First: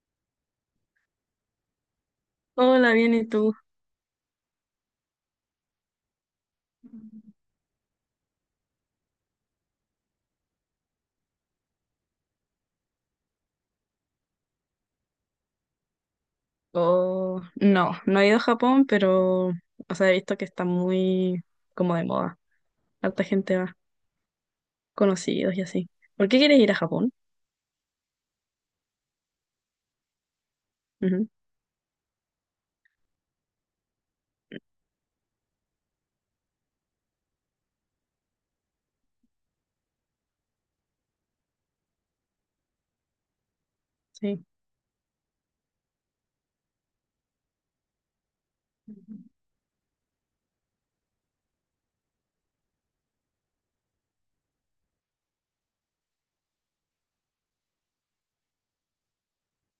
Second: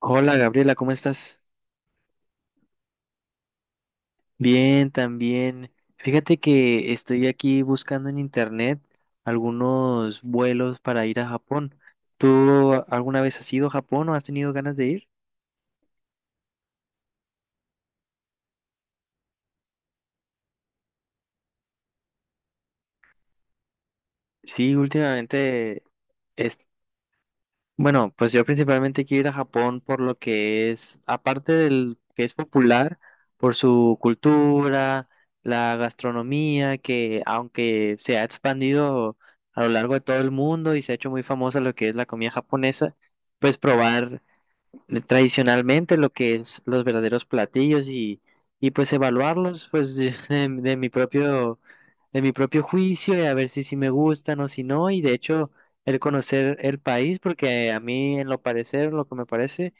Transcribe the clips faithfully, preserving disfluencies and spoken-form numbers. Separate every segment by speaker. Speaker 1: Hola Gabriela, ¿cómo estás?
Speaker 2: Hola, bien, ¿y tú?
Speaker 1: Bien, también. Fíjate que estoy aquí buscando en internet algunos vuelos para ir a Japón. ¿Tú alguna vez has ido a Japón o has tenido ganas de ir?
Speaker 2: Oh, no, no he ido a Japón, pero, o sea, he visto que está muy como de moda. Harta gente va,
Speaker 1: Sí,
Speaker 2: conocidos y
Speaker 1: últimamente.
Speaker 2: así. ¿Por qué
Speaker 1: He
Speaker 2: quieres ir a Japón?
Speaker 1: Bueno, pues yo principalmente quiero ir a Japón por lo que es,
Speaker 2: Ujú,
Speaker 1: aparte del que es popular, por su cultura, la gastronomía, que aunque se ha expandido a lo largo de todo el mundo y se ha hecho muy famosa lo que es la comida japonesa, pues probar
Speaker 2: sí.
Speaker 1: tradicionalmente lo que es los verdaderos platillos, y, y pues evaluarlos, pues, de, de mi propio de mi propio juicio, y a ver si sí me gustan o si no. Y de hecho, el conocer el país, porque a mí en lo parecer lo que me parece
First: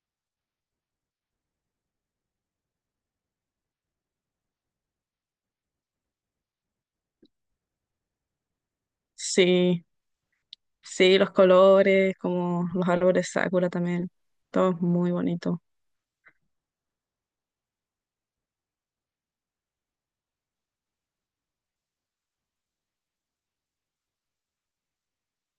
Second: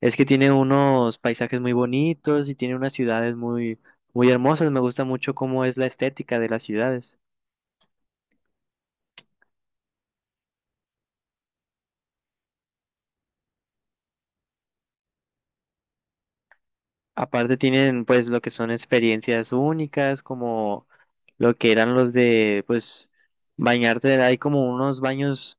Speaker 1: es que tiene unos paisajes muy bonitos y tiene unas ciudades muy muy hermosas. Me gusta mucho cómo es la estética de las ciudades.
Speaker 2: Sí, sí, los colores, como los árboles Sakura también. Todo es muy bonito.
Speaker 1: Aparte tienen, pues, lo que son experiencias únicas, como lo que eran los de, pues, bañarte. Hay como unos baños,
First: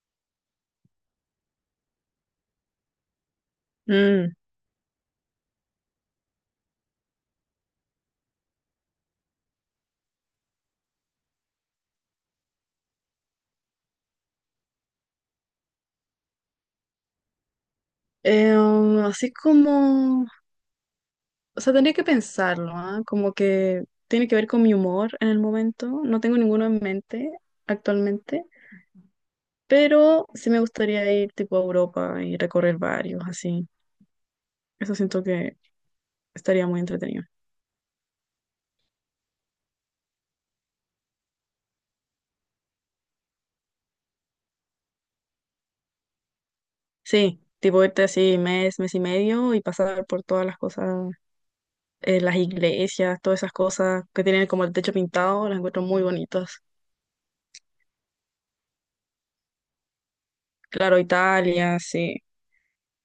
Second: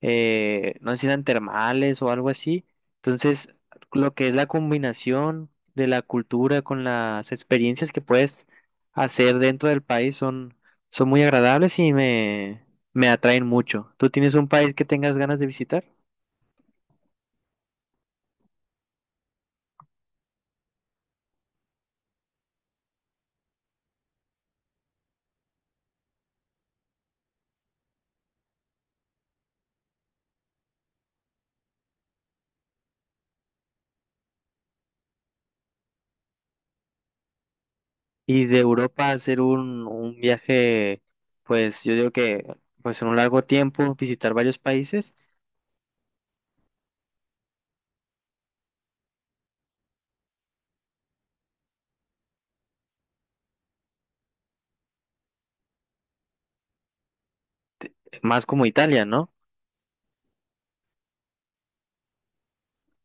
Speaker 1: eh, no sé si eran termales o algo así. Entonces, lo que es
Speaker 2: Mm,
Speaker 1: la combinación de la cultura con las experiencias que puedes hacer dentro del país son, son muy agradables, y me, me atraen mucho. ¿Tú tienes un país que tengas ganas de visitar?
Speaker 2: eh, um, así como, o sea, tendría que pensarlo, ¿ah? Como que tiene que ver con mi humor en el momento. No tengo ninguno en mente actualmente. Pero sí me gustaría ir tipo a Europa y recorrer varios, así. Eso siento que estaría muy entretenido.
Speaker 1: Y de Europa hacer un, un viaje, pues yo digo que, pues, en un largo tiempo visitar varios países,
Speaker 2: Sí, tipo irte así mes, mes y medio y pasar por todas las cosas, eh, las iglesias, todas esas cosas que tienen como el techo pintado, las encuentro muy bonitas.
Speaker 1: más como Italia, ¿no?
Speaker 2: Claro, Italia, sí.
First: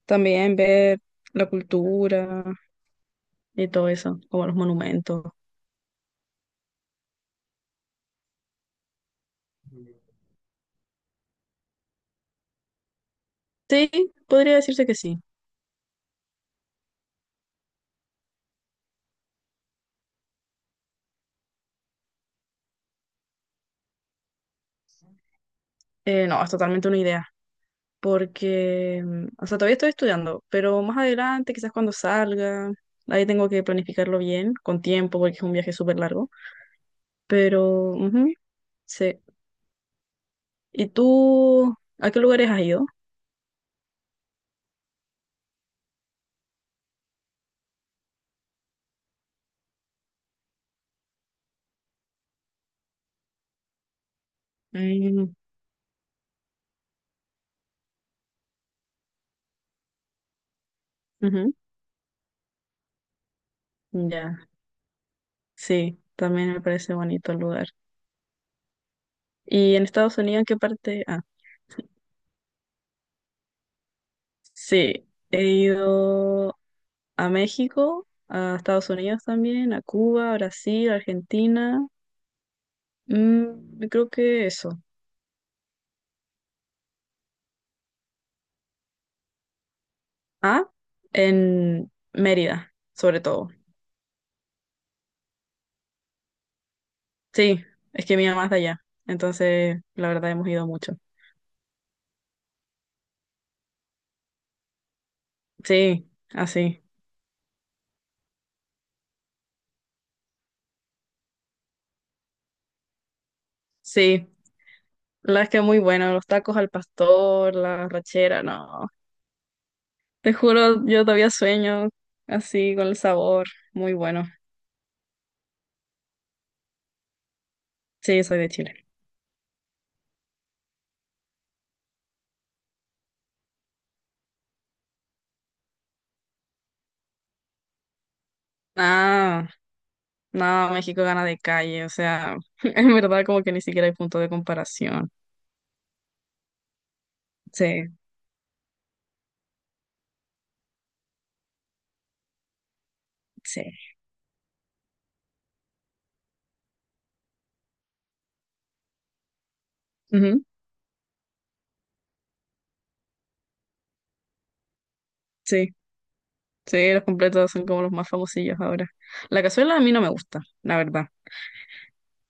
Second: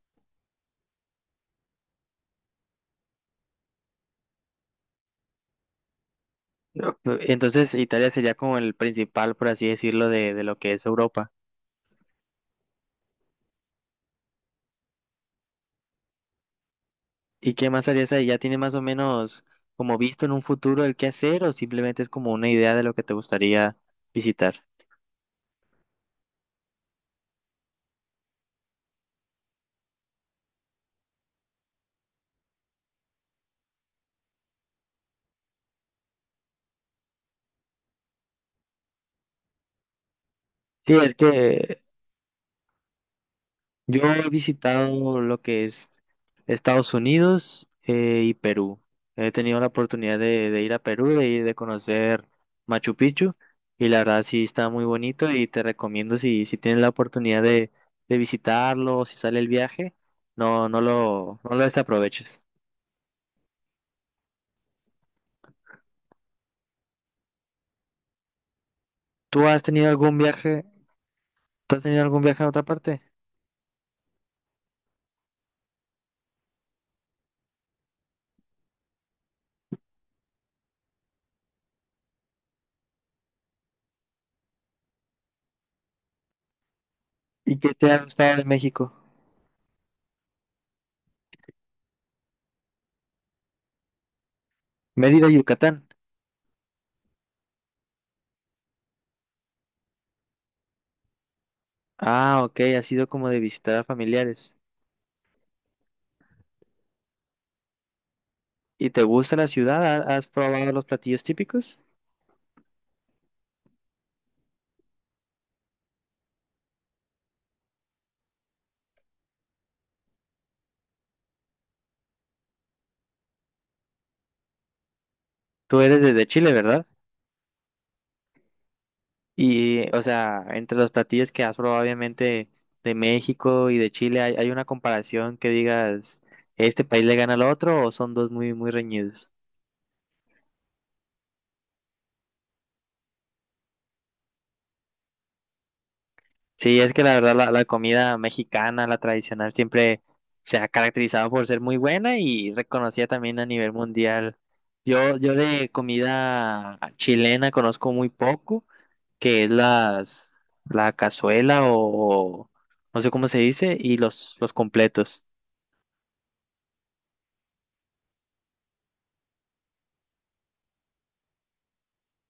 Speaker 2: También ver la cultura y todo eso, como los monumentos.
Speaker 1: No. Entonces Italia sería como el principal, por así decirlo, de, de lo que es Europa.
Speaker 2: Sí, podría decirse que sí.
Speaker 1: ¿Y qué más harías ahí? ¿Ya tiene más o menos como visto en un futuro el qué hacer, o simplemente es como una idea de lo que te gustaría visitar?
Speaker 2: Eh, no, es totalmente una idea. Porque, mm, o sea, todavía estoy estudiando, pero más adelante, quizás cuando salga, ahí tengo que planificarlo bien, con tiempo, porque es un viaje súper largo, pero, ujú, sí. ¿Y
Speaker 1: Sí, es
Speaker 2: tú,
Speaker 1: que
Speaker 2: a qué lugares has ido?
Speaker 1: yo he visitado lo que es Estados Unidos, eh, y Perú. He tenido la oportunidad de, de ir a Perú, de ir de conocer Machu Picchu, y la verdad sí está muy bonito.
Speaker 2: Mm,
Speaker 1: Y te recomiendo, si, si tienes la oportunidad de, de visitarlo, si sale el viaje, no, no lo,
Speaker 2: ujú,
Speaker 1: no lo desaproveches.
Speaker 2: Ya, sí, también me parece bonito el lugar.
Speaker 1: ¿Tú has
Speaker 2: ¿Y en
Speaker 1: tenido
Speaker 2: Estados
Speaker 1: algún
Speaker 2: Unidos, en qué
Speaker 1: viaje,
Speaker 2: parte? Ah,
Speaker 1: tú has tenido algún viaje a otra parte?
Speaker 2: sí, he ido a México, a Estados Unidos también, a Cuba, Brasil, Argentina. Mm, creo que eso.
Speaker 1: ¿Y qué te ha gustado de México?
Speaker 2: Ah, en Mérida, sobre todo.
Speaker 1: Mérida, Yucatán.
Speaker 2: Sí, es que mi mamá es de allá, entonces la verdad hemos ido mucho.
Speaker 1: Ah, ok, ha sido como de visitar a familiares.
Speaker 2: Sí, así.
Speaker 1: ¿Y te gusta la ciudad? ¿Ha- ¿Has probado los platillos típicos?
Speaker 2: Sí, la verdad es que muy bueno, los tacos al pastor, la rachera, no. Te juro, yo todavía sueño así con el sabor, muy bueno.
Speaker 1: Tú eres desde Chile, ¿verdad?
Speaker 2: Sí, soy de Chile.
Speaker 1: Y, o sea, entre los platillos que has probado, obviamente, de México y de Chile, ¿hay, hay una comparación que digas, este país le gana al otro, o son dos muy, muy reñidos?
Speaker 2: Ah, no, México gana de calle, o sea, en verdad como que ni siquiera hay punto de comparación.
Speaker 1: Sí, es que la verdad, la, la
Speaker 2: Sí,
Speaker 1: comida mexicana, la tradicional, siempre se ha caracterizado por ser muy buena y reconocida también a nivel
Speaker 2: sí.
Speaker 1: mundial. Yo, yo de comida chilena conozco muy poco. Que es las,
Speaker 2: Ujú,
Speaker 1: la cazuela, o no sé cómo se dice, y los, los completos.
Speaker 2: sí. Sí, los completos son como los más famosillos ahora. La cazuela a mí no me gusta, la verdad.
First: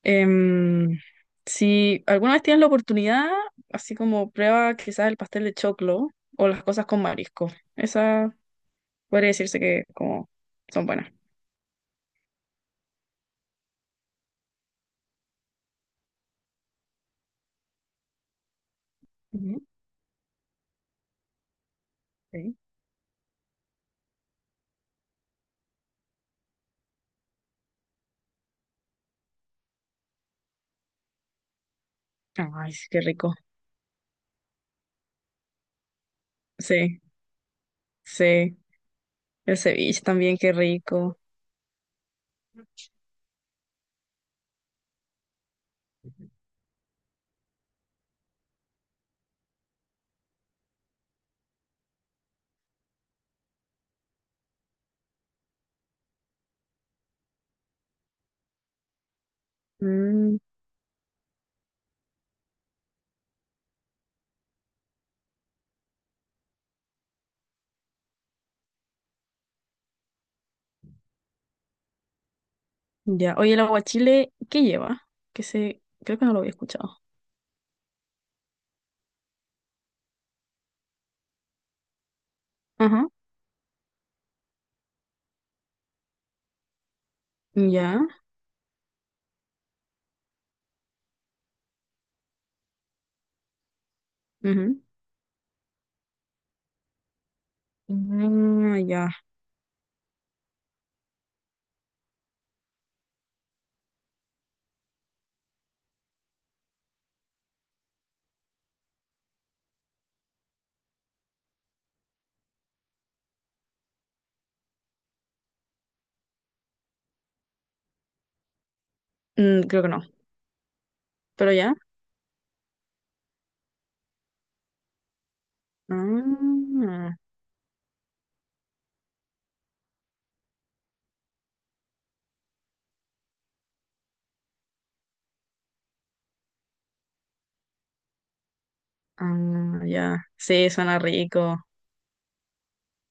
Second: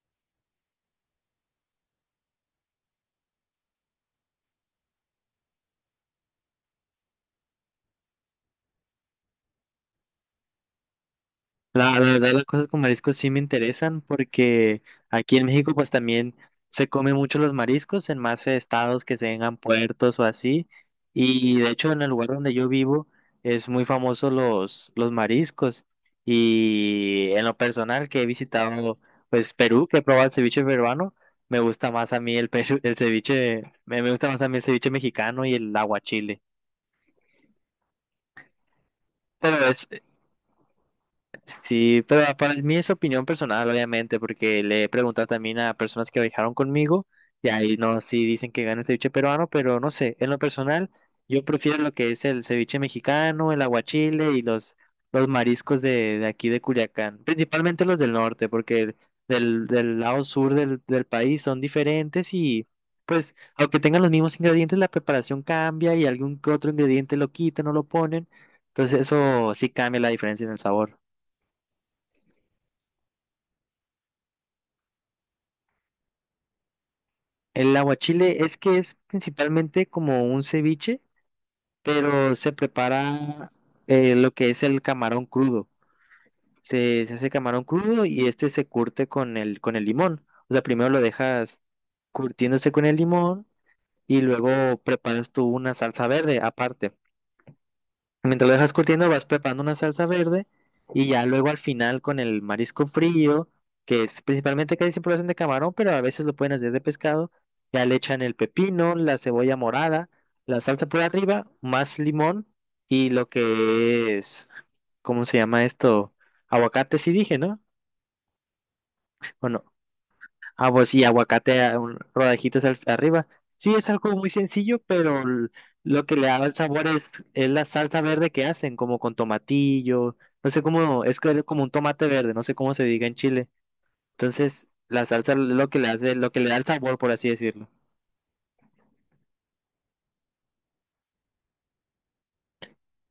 Speaker 2: Em, si alguna vez tienes la oportunidad, así como prueba quizás el pastel de choclo o las cosas con marisco. Esa podría decirse que como son buenas.
Speaker 1: La, la verdad, las cosas con mariscos sí me interesan, porque aquí en México pues también se come mucho los mariscos en más estados que tengan
Speaker 2: Ujú,
Speaker 1: puertos o así. Y de hecho en el lugar donde
Speaker 2: sí.
Speaker 1: yo vivo es muy famoso los, los mariscos. Y en lo personal que he visitado, pues, Perú, que he probado el ceviche peruano, me gusta más a mí el,
Speaker 2: Ay,
Speaker 1: peru-
Speaker 2: sí,
Speaker 1: el
Speaker 2: qué rico.
Speaker 1: ceviche, me me gusta más a mí el ceviche mexicano y el aguachile.
Speaker 2: Sí, sí. El
Speaker 1: Pero es,
Speaker 2: ceviche también, qué rico.
Speaker 1: Sí, pero para mí es opinión personal, obviamente, porque le he preguntado también a personas que viajaron conmigo, y ahí no, sí dicen que gana el ceviche peruano, pero no sé, en lo personal yo prefiero lo que es el ceviche mexicano, el aguachile y los, los mariscos de, de aquí de Culiacán, principalmente los del norte, porque del, del lado
Speaker 2: Mm,
Speaker 1: sur del, del país son diferentes, y pues aunque tengan los mismos ingredientes, la preparación cambia y algún que otro ingrediente lo quitan o lo ponen, entonces eso sí cambia la diferencia en el sabor.
Speaker 2: ya. Oye, el aguachile, ¿qué lleva? Que se, creo que no lo había escuchado.
Speaker 1: El aguachile es que es principalmente como un ceviche, pero se
Speaker 2: Ajá.
Speaker 1: prepara, eh, lo que es el camarón crudo. Se, se hace camarón crudo,
Speaker 2: Ya.
Speaker 1: y este se curte con el, con el limón. O sea, primero lo dejas curtiéndose con el limón y luego
Speaker 2: ujú.
Speaker 1: preparas tú una salsa verde aparte. Mientras lo dejas
Speaker 2: Ah,
Speaker 1: curtiendo,
Speaker 2: ya.
Speaker 1: vas preparando una salsa verde, y ya luego al final con el marisco frío, que es principalmente, casi siempre lo hacen de camarón, pero a veces lo pueden hacer de pescado, ya le echan el pepino, la cebolla morada, la salsa por arriba, más limón, y lo que es, ¿cómo se llama esto? Aguacate, sí dije, ¿no?
Speaker 2: Mm,
Speaker 1: Bueno.
Speaker 2: creo que no,
Speaker 1: Ah, pues sí,
Speaker 2: pero
Speaker 1: aguacate,
Speaker 2: ya.
Speaker 1: a- un- rodajitas al- arriba. Sí, es algo muy sencillo, pero l- lo que le da el sabor es,
Speaker 2: Ah,
Speaker 1: es la salsa verde que hacen, como con tomatillo. No sé cómo, es que- como un tomate verde, no sé cómo se diga en Chile. Entonces, la salsa es lo que le hace, lo que le da el sabor, por así decirlo.
Speaker 2: ah, ya. Sí, suena rico.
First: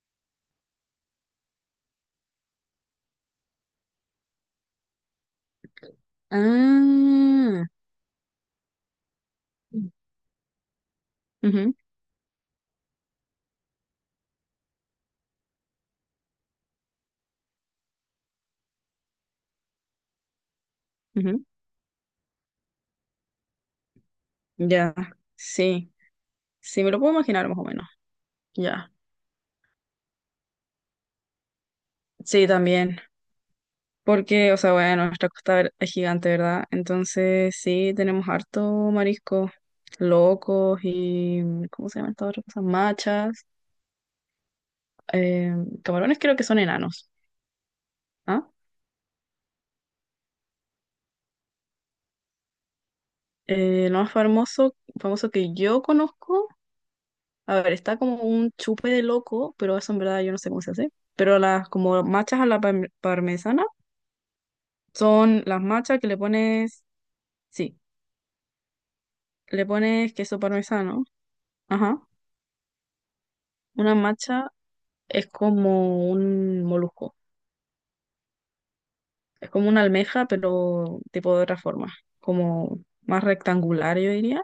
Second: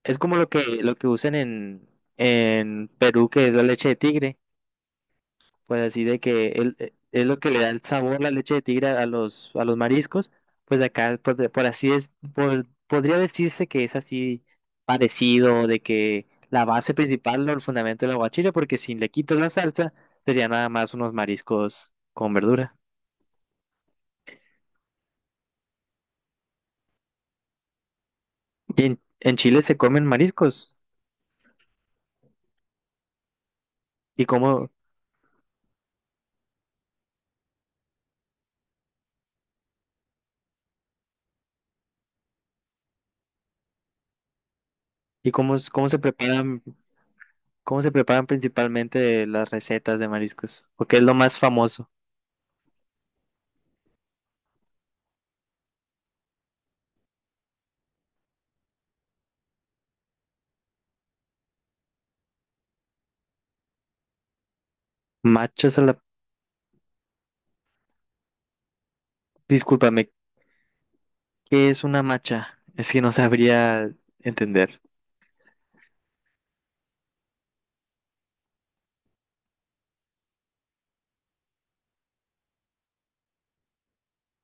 Speaker 1: Es como lo que, lo que usan en, en Perú, que es la leche de tigre. Pues así de que él, eh, es lo que le
Speaker 2: Ah,
Speaker 1: da el sabor la leche de tigre a los, a los mariscos. Pues acá, por, de- por
Speaker 2: ujú,
Speaker 1: así es, por- podría decirse que es así parecido, de que la base principal, o el fundamento del aguachile, porque si le quitas la salsa, sería nada más unos
Speaker 2: ujú.
Speaker 1: mariscos con verdura.
Speaker 2: Ya, sí. Sí, me lo puedo imaginar más o menos.
Speaker 1: Y
Speaker 2: Ya.
Speaker 1: en, en Chile se comen mariscos.
Speaker 2: Sí, también.
Speaker 1: ¿Y
Speaker 2: Porque, o
Speaker 1: cómo,
Speaker 2: sea, bueno, nuestra costa ver- es gigante, ¿verdad? Entonces, sí, tenemos harto marisco, locos y, ¿cómo se llaman estas otras cosas? Machas.
Speaker 1: y
Speaker 2: Eh,
Speaker 1: cómo, es- cómo se
Speaker 2: Camarones creo que son
Speaker 1: preparan,
Speaker 2: enanos.
Speaker 1: ¿Cómo se preparan
Speaker 2: ¿Ah?
Speaker 1: principalmente las recetas de mariscos? Porque es lo más famoso.
Speaker 2: Eh, lo más famoso, famoso que yo conozco. A ver, está como un chupe de loco, pero eso en verdad yo no sé cómo se hace. Pero las como machas a la parm- parmesana son las
Speaker 1: Machos a la.
Speaker 2: machas que le pones, sí, le
Speaker 1: Discúlpame.
Speaker 2: pones queso parmesano.
Speaker 1: ¿Qué es
Speaker 2: Ajá.
Speaker 1: una macha? Es que no sabría
Speaker 2: Una macha
Speaker 1: entender.
Speaker 2: es como un molusco. Es como una almeja, pero tipo de otra forma. Como más rectangular, yo diría.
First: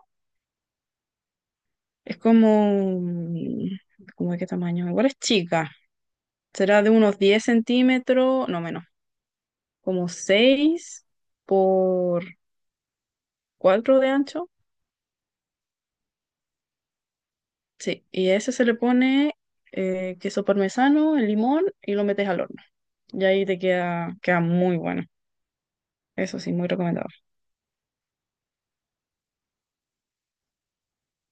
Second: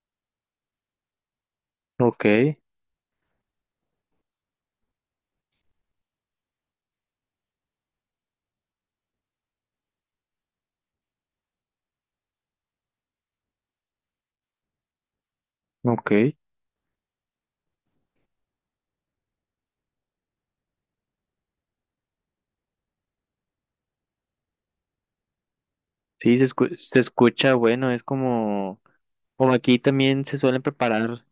Speaker 2: Es
Speaker 1: Ok,
Speaker 2: como, mm, ¿cómo de qué tamaño? Igual es chica. Será de unos diez centímetros, no menos. Como seis por cuatro de ancho,
Speaker 1: ok.
Speaker 2: sí, y a ese se le pone eh, queso parmesano, el limón y lo metes al horno. Y ahí te queda, queda muy bueno.
Speaker 1: Sí,
Speaker 2: Eso
Speaker 1: se
Speaker 2: sí, muy
Speaker 1: escu- se
Speaker 2: recomendado.
Speaker 1: escucha, bueno, es como, como aquí también se suelen preparar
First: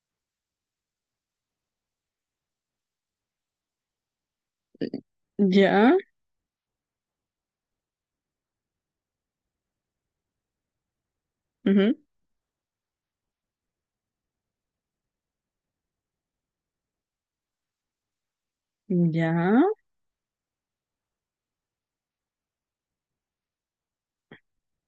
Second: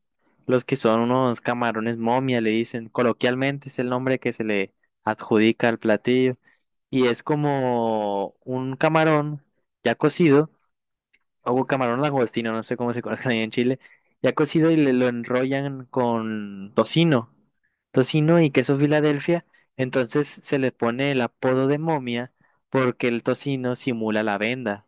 Speaker 1: los que son unos camarones momia, le dicen, coloquialmente es el nombre que se le adjudica al
Speaker 2: Ya,
Speaker 1: platillo. Y es como un camarón ya cocido, o
Speaker 2: ujú,
Speaker 1: camarón langostino, no sé cómo se conoce ahí en Chile, ya cocido, y le- lo enrollan con tocino, tocino y queso
Speaker 2: ya,
Speaker 1: Filadelfia, entonces se le pone el apodo de momia porque el tocino simula la venda.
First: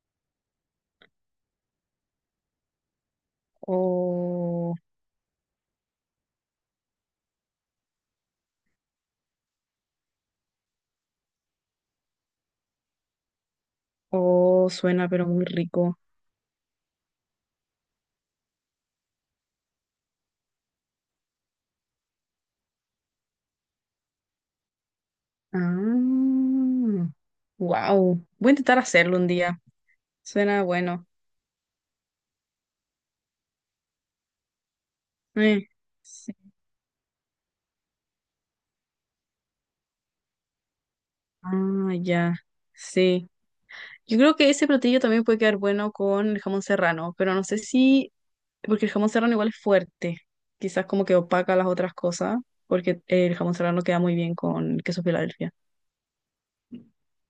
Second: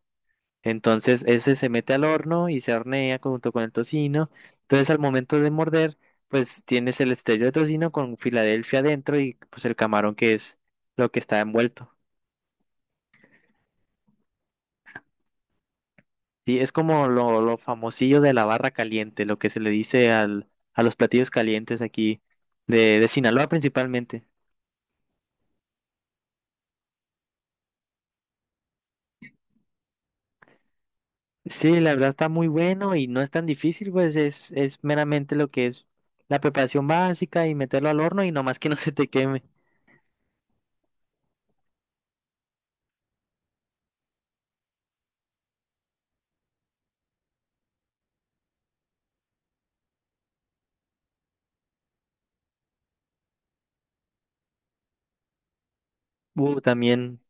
Speaker 1: Entonces ese se mete al horno y se hornea junto con el tocino.
Speaker 2: o
Speaker 1: Entonces al momento de morder, pues tienes el estrello de tocino con Filadelfia adentro y pues el camarón, que es lo que está envuelto.
Speaker 2: o suena pero muy rico.
Speaker 1: Sí, es como lo, lo famosillo de la barra caliente, lo que se le dice al, a los platillos calientes aquí de, de Sinaloa principalmente.
Speaker 2: Ah, wow, voy a intentar hacerlo un día. Suena bueno.
Speaker 1: Sí, la verdad está muy bueno y no es tan difícil, pues es, es meramente lo que
Speaker 2: Eh,
Speaker 1: es
Speaker 2: sí.
Speaker 1: la preparación básica y meterlo al horno y nomás que no se te queme.
Speaker 2: Ah, ya, sí. Yo creo que ese platillo también puede quedar bueno con el jamón serrano, pero no sé si. Porque el jamón serrano igual es fuerte. Quizás como que opaca las otras cosas, porque eh, el jamón serrano queda muy bien con queso Filadelfia.
Speaker 1: Uh, también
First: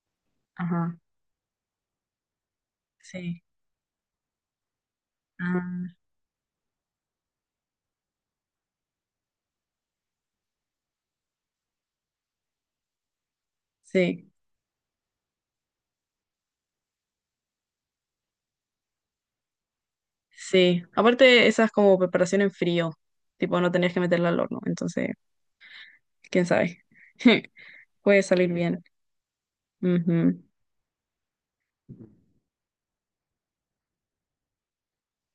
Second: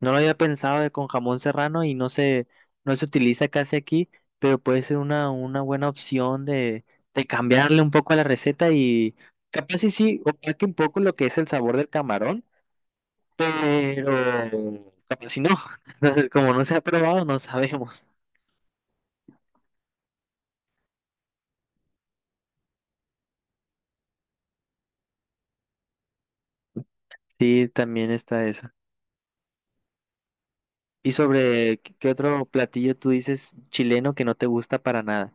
Speaker 1: no lo había pensado de
Speaker 2: Ajá,
Speaker 1: con jamón serrano y no se, no se
Speaker 2: sí.
Speaker 1: utiliza casi aquí, pero puede ser una, una buena
Speaker 2: Ah,
Speaker 1: opción de, de cambiarle un poco a la receta, y capaz y sí, opaque un poco lo que es el sabor del camarón. Pero
Speaker 2: sí,
Speaker 1: capaz si no, como no se ha probado, no sabemos.
Speaker 2: sí. Aparte, esa es como preparación en frío. Tipo, no tenías que meterla al horno. Entonces, quién sabe.
Speaker 1: Sí, también
Speaker 2: Puede
Speaker 1: está
Speaker 2: salir
Speaker 1: eso.
Speaker 2: bien. Ujú.
Speaker 1: ¿Y sobre qué qué otro platillo tú dices chileno que no te gusta para nada?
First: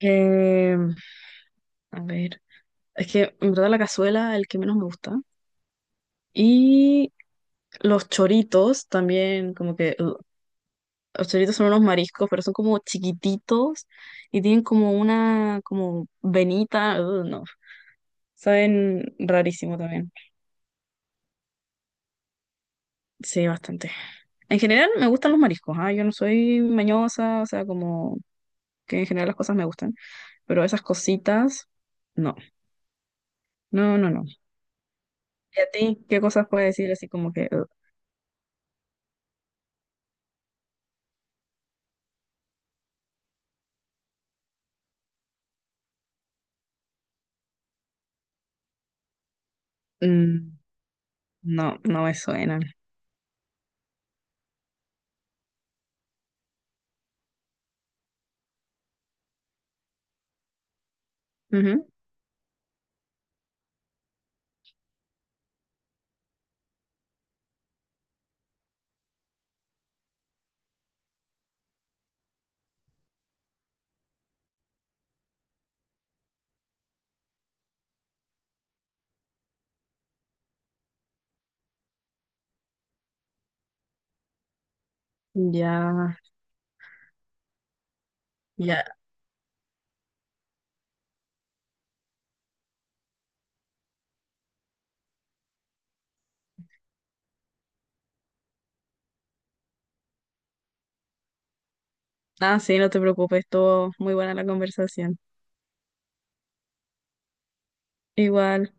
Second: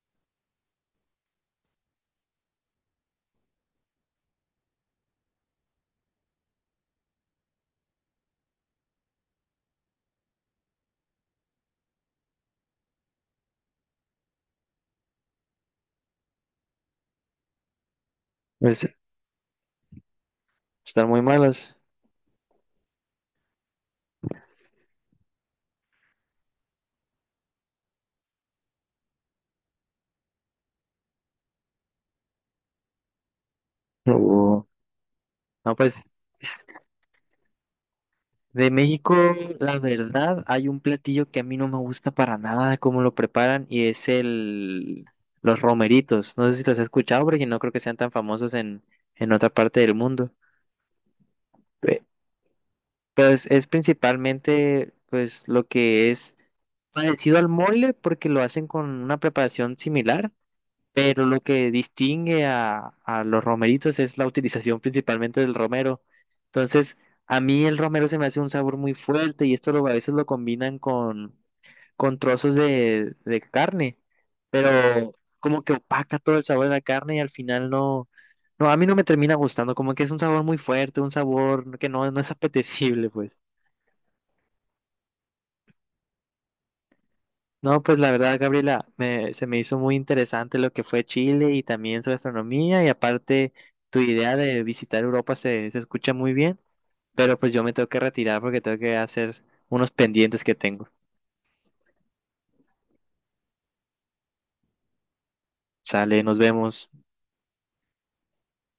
Speaker 2: Eh, a ver. Es que en verdad la cazuela es el que menos me gusta. Y los choritos también, como que. Hasta ahorita son unos mariscos, pero son como chiquititos y tienen como una como venita, uh, no,
Speaker 1: Pues
Speaker 2: saben rarísimo también.
Speaker 1: están muy malas.
Speaker 2: Sí, bastante. En general me gustan los mariscos, ah, Yo no soy mañosa, o sea, como que en general las cosas me gustan, pero esas cositas, no, no, no, no.
Speaker 1: Uh,
Speaker 2: ¿Y a
Speaker 1: No, pues
Speaker 2: ti qué cosas puedes decir así como que uh,
Speaker 1: de México, la verdad, hay un platillo que a mí no me gusta para nada cómo lo preparan, y es el los romeritos. No sé si los has escuchado porque no creo que sean tan famosos en, en otra parte del mundo.
Speaker 2: mm, no, no me suenan?
Speaker 1: Pues es principalmente, pues, lo que es parecido al mole, porque lo hacen con una preparación similar, pero lo que
Speaker 2: Ujú.
Speaker 1: distingue a, a los romeritos es la utilización principalmente del romero. Entonces, a mí el romero se me hace un sabor muy fuerte, y esto lo, a veces lo combinan con, con trozos de, de carne, pero como que opaca todo el sabor de la carne, y al final no, no, a mí no me termina gustando, como que es un sabor muy fuerte, un sabor que no, no es apetecible, pues.
Speaker 2: Ya,
Speaker 1: No, pues la verdad,
Speaker 2: ya.
Speaker 1: Gabriela, me- se me hizo muy interesante lo que fue Chile y también su gastronomía, y aparte tu idea de visitar Europa se, se escucha muy bien, pero pues yo me tengo que retirar porque tengo que hacer unos pendientes que tengo.
Speaker 2: Ah, sí, no te preocupes, todo muy buena la conversación.
Speaker 1: Sale, nos vemos.
Speaker 2: Igual.